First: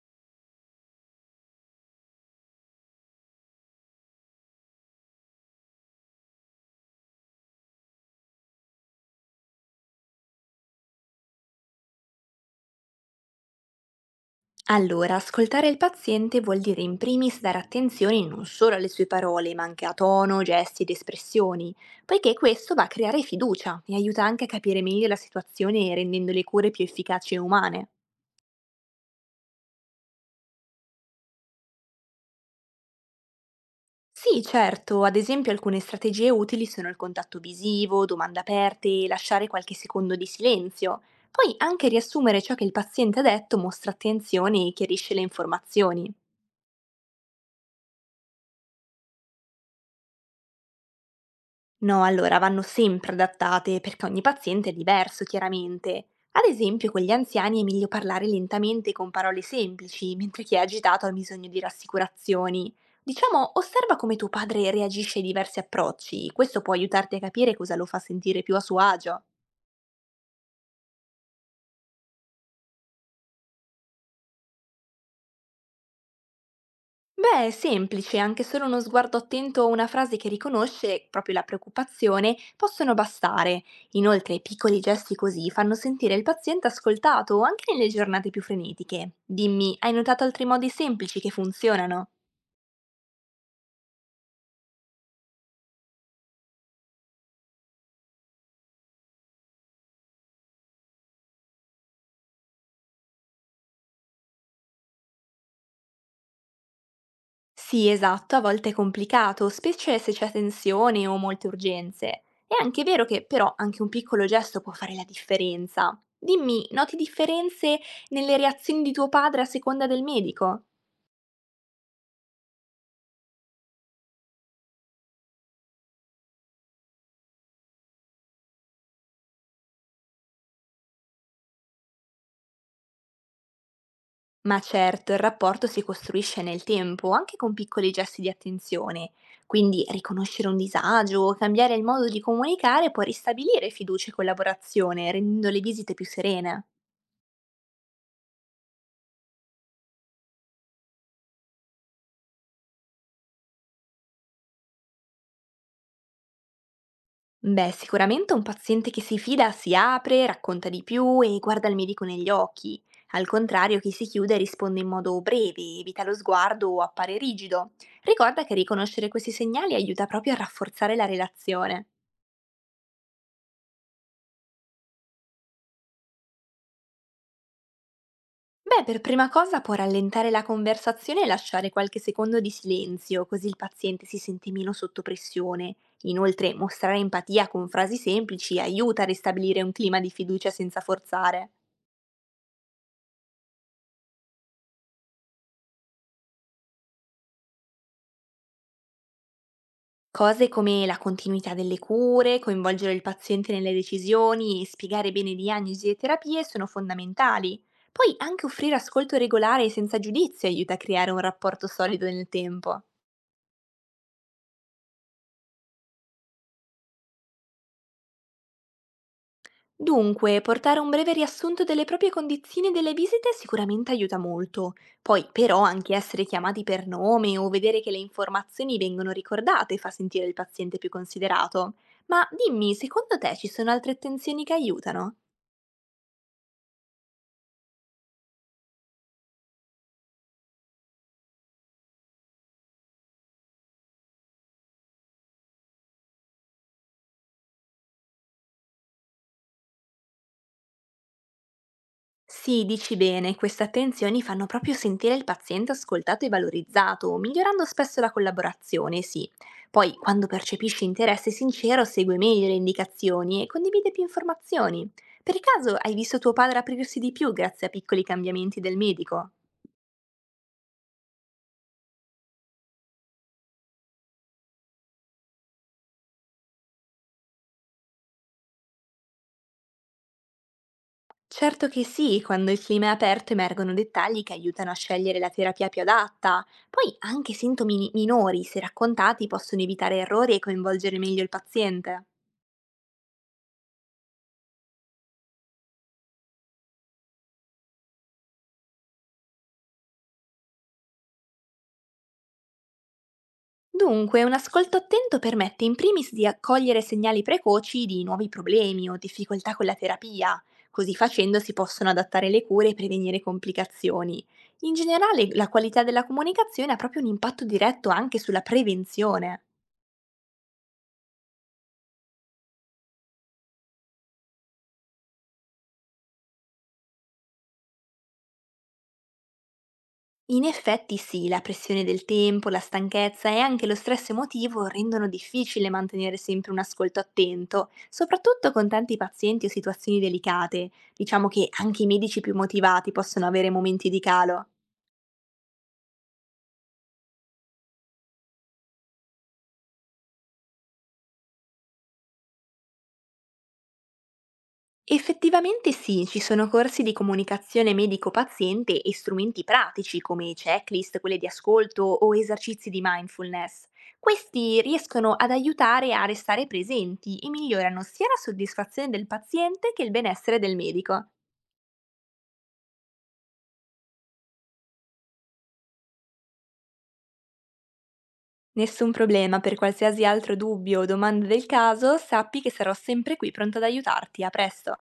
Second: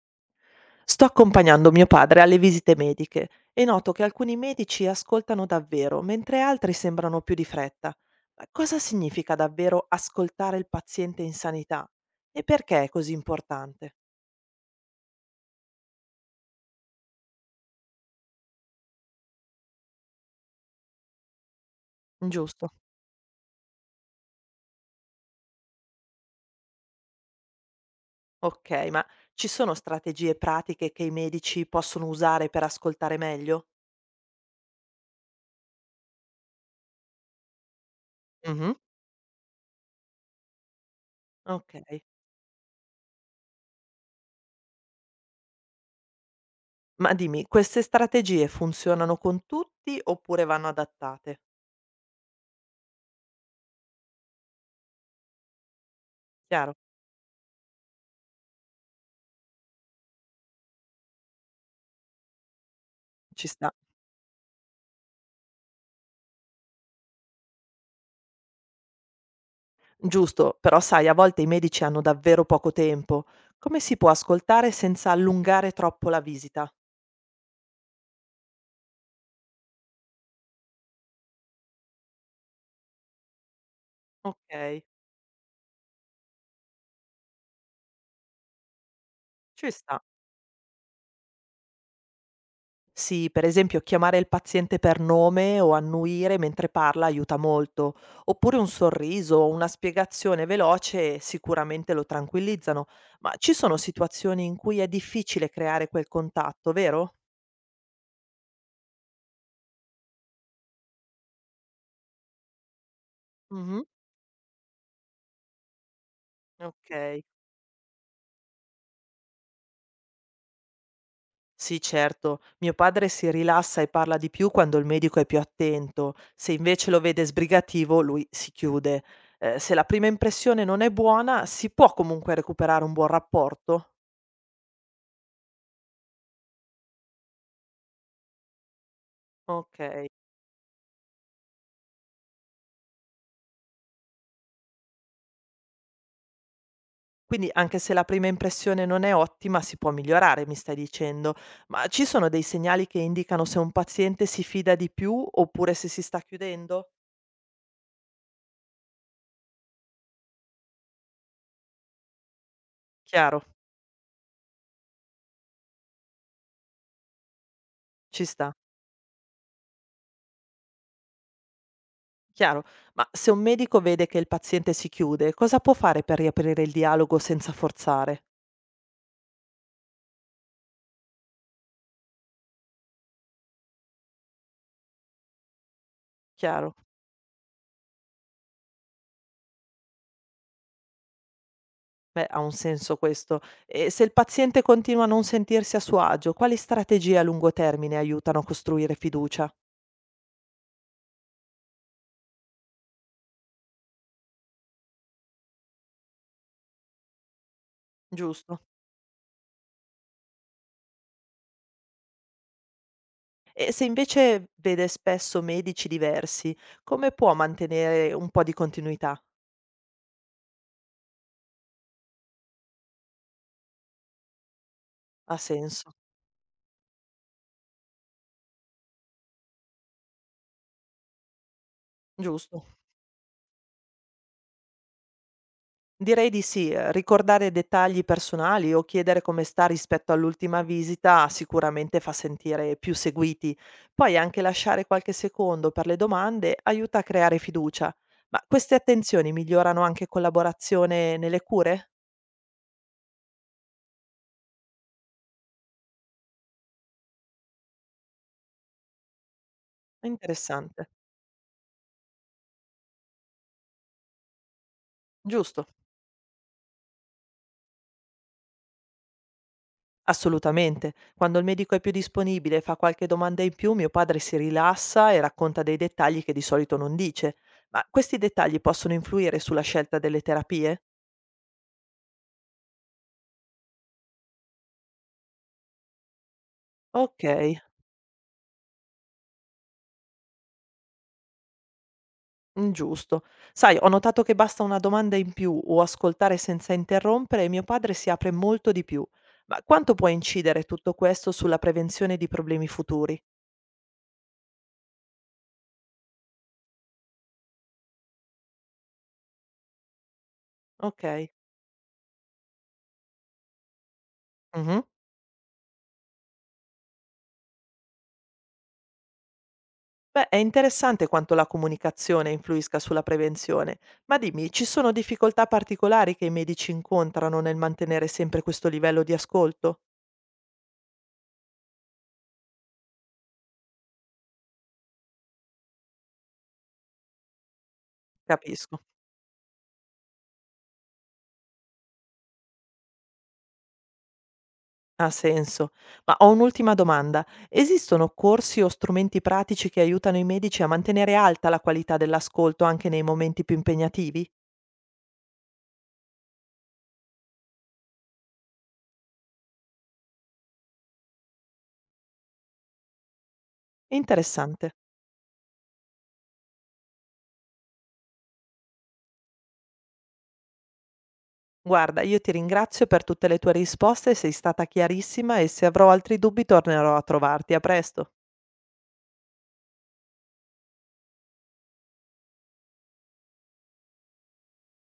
Sto accompagnando mio padre alle visite mediche e noto che alcuni medici ascoltano davvero, mentre altri sembrano più di fretta. Ma cosa significa davvero ascoltare il paziente in sanità? E perché è così importante? Allora, ascoltare il paziente vuol dire in primis dare attenzione non solo alle sue parole, ma anche a tono, gesti ed espressioni, poiché Giusto. questo va a creare fiducia e aiuta anche a capire meglio la situazione rendendo le cure più efficaci e umane. Ok, ma ci sono strategie pratiche che i medici possono usare per ascoltare meglio? Sì, certo, ad esempio alcune strategie utili sono il contatto visivo, domande Mhm. aperte e lasciare qualche secondo di silenzio. Poi Ok. anche riassumere ciò che il paziente ha detto mostra attenzione e chiarisce le informazioni. Ma dimmi, queste strategie funzionano con tutti oppure vanno adattate? No, allora vanno sempre adattate perché ogni paziente è diverso, chiaramente. Ad Chiaro, esempio, con gli anziani è meglio parlare lentamente con parole semplici, mentre chi è agitato ha bisogno di rassicurazioni. ci Diciamo, sta. osserva come tuo padre reagisce ai diversi approcci, questo può aiutarti a capire cosa lo fa sentire più a suo agio. Giusto, però sai, a volte i medici hanno davvero poco tempo. Come si può ascoltare senza allungare troppo la visita? Beh, è semplice, anche solo uno sguardo attento o una frase che riconosce proprio la preoccupazione possono bastare. Inoltre, Ok, piccoli gesti così fanno sentire il paziente ascoltato anche nelle giornate più frenetiche. ci Dimmi, hai sta. notato altri modi semplici che funzionano? Sì, per esempio chiamare il paziente per nome o annuire mentre parla aiuta molto, oppure un sorriso o una spiegazione veloce sicuramente lo tranquillizzano, ma ci sono situazioni in cui è difficile creare quel contatto, vero? Sì, esatto, a volte è complicato, specie se c'è tensione o molte urgenze. È anche vero che però anche Mhm. un piccolo gesto può fare la differenza. Dimmi, noti Ok. differenze nelle reazioni di tuo padre a seconda del medico? Sì, certo. Mio padre si rilassa e parla di più quando il medico è più attento. Se invece lo vede sbrigativo, lui si chiude. Se la prima impressione non è buona, si può comunque recuperare un buon rapporto? Ma certo, il rapporto si costruisce nel tempo, anche con piccoli gesti di attenzione. Ok. Quindi riconoscere un disagio o cambiare il modo di comunicare può ristabilire fiducia e collaborazione, rendendo le visite più serene. Quindi anche se la prima impressione non è ottima, si può migliorare, mi stai dicendo. Ma ci sono dei segnali che indicano se un paziente si fida di più oppure se si sta chiudendo? Beh, sicuramente un paziente che si fida si apre, racconta di più e guarda il medico negli occhi. Al Chiaro, contrario, chi si chiude risponde in modo breve, evita lo sguardo o appare rigido. ci Ricorda sta. che riconoscere questi segnali aiuta proprio a rafforzare la relazione. Chiaro, ma se un medico vede che il paziente si chiude, cosa può fare per riaprire il dialogo senza forzare? Beh, per prima cosa può rallentare la conversazione e lasciare qualche secondo di silenzio, così il paziente si sente meno sotto pressione. Inoltre, Chiaro, mostrare empatia con frasi semplici aiuta a ristabilire un clima di fiducia senza forzare. beh, ha un senso questo. E se il paziente continua a non sentirsi a suo agio, quali strategie a lungo termine aiutano a costruire fiducia? Cose come la continuità delle cure, coinvolgere il paziente nelle decisioni e spiegare bene diagnosi e terapie sono fondamentali. Poi anche Giusto. offrire ascolto regolare e senza giudizio aiuta a creare un rapporto solido nel tempo. E se invece vede spesso medici diversi, come può mantenere un po' di continuità? Dunque, portare un breve riassunto delle proprie condizioni e delle visite sicuramente aiuta molto. Poi, Ha però, anche senso, essere chiamati per nome o vedere che le informazioni vengono ricordate fa sentire il paziente più considerato. Ma giusto? dimmi, secondo te ci sono altre attenzioni che aiutano? Direi di sì, ricordare dettagli personali o chiedere come sta rispetto all'ultima visita sicuramente fa sentire più seguiti. Poi anche lasciare qualche secondo per le domande aiuta a creare fiducia. Ma queste attenzioni migliorano anche collaborazione nelle cure? Sì, dici bene, queste attenzioni fanno proprio sentire il paziente ascoltato e valorizzato, migliorando spesso la collaborazione, sì. Poi, È quando percepisce interessante. interesse sincero, segue meglio le indicazioni e condivide più informazioni. Per Giusto. caso hai visto tuo padre aprirsi di più grazie a piccoli cambiamenti del medico? Assolutamente. Quando il medico è più disponibile e fa qualche domanda in più, mio padre si rilassa e racconta dei dettagli che di solito non dice. Ma questi dettagli possono influire sulla scelta delle terapie? Certo che sì, quando il clima è aperto emergono dettagli che aiutano a scegliere la terapia più adatta. Poi Ok. anche sintomi minori, se raccontati, possono evitare errori e coinvolgere meglio il paziente. Giusto. Sai, ho notato che basta una domanda in più o ascoltare senza interrompere e mio padre si apre molto di più. Ma quanto può incidere tutto questo sulla prevenzione di problemi futuri? Dunque, un ascolto attento permette in primis di accogliere segnali precoci di nuovi problemi o difficoltà con la terapia. Così Okay. facendo si possono adattare le cure e prevenire complicazioni. In Mh-mh. generale, la qualità della comunicazione ha proprio un impatto diretto anche sulla prevenzione. Beh, è interessante quanto la comunicazione influisca sulla prevenzione, ma dimmi, ci sono difficoltà particolari che i medici incontrano nel mantenere sempre questo livello di ascolto? In effetti sì, la pressione del tempo, la stanchezza e anche lo stress emotivo rendono difficile mantenere sempre un ascolto attento, soprattutto con Capisco. tanti pazienti o situazioni delicate. Diciamo che anche i medici più motivati possono avere momenti di calo. Ha senso. Ma ho un'ultima domanda. Esistono corsi o strumenti pratici che aiutano i medici a mantenere alta la qualità dell'ascolto anche nei momenti più impegnativi? Effettivamente sì, ci sono corsi di comunicazione medico-paziente e strumenti pratici come checklist, quelle di ascolto o esercizi di mindfulness. Questi Interessante. riescono ad aiutare a restare presenti e migliorano sia la soddisfazione del paziente che il benessere del medico. Guarda, io ti ringrazio per tutte le tue risposte, sei stata chiarissima e se avrò altri dubbi tornerò a trovarti. A presto. Nessun problema, per qualsiasi altro dubbio o domanda del caso, sappi che sarò sempre qui pronta ad aiutarti. A presto!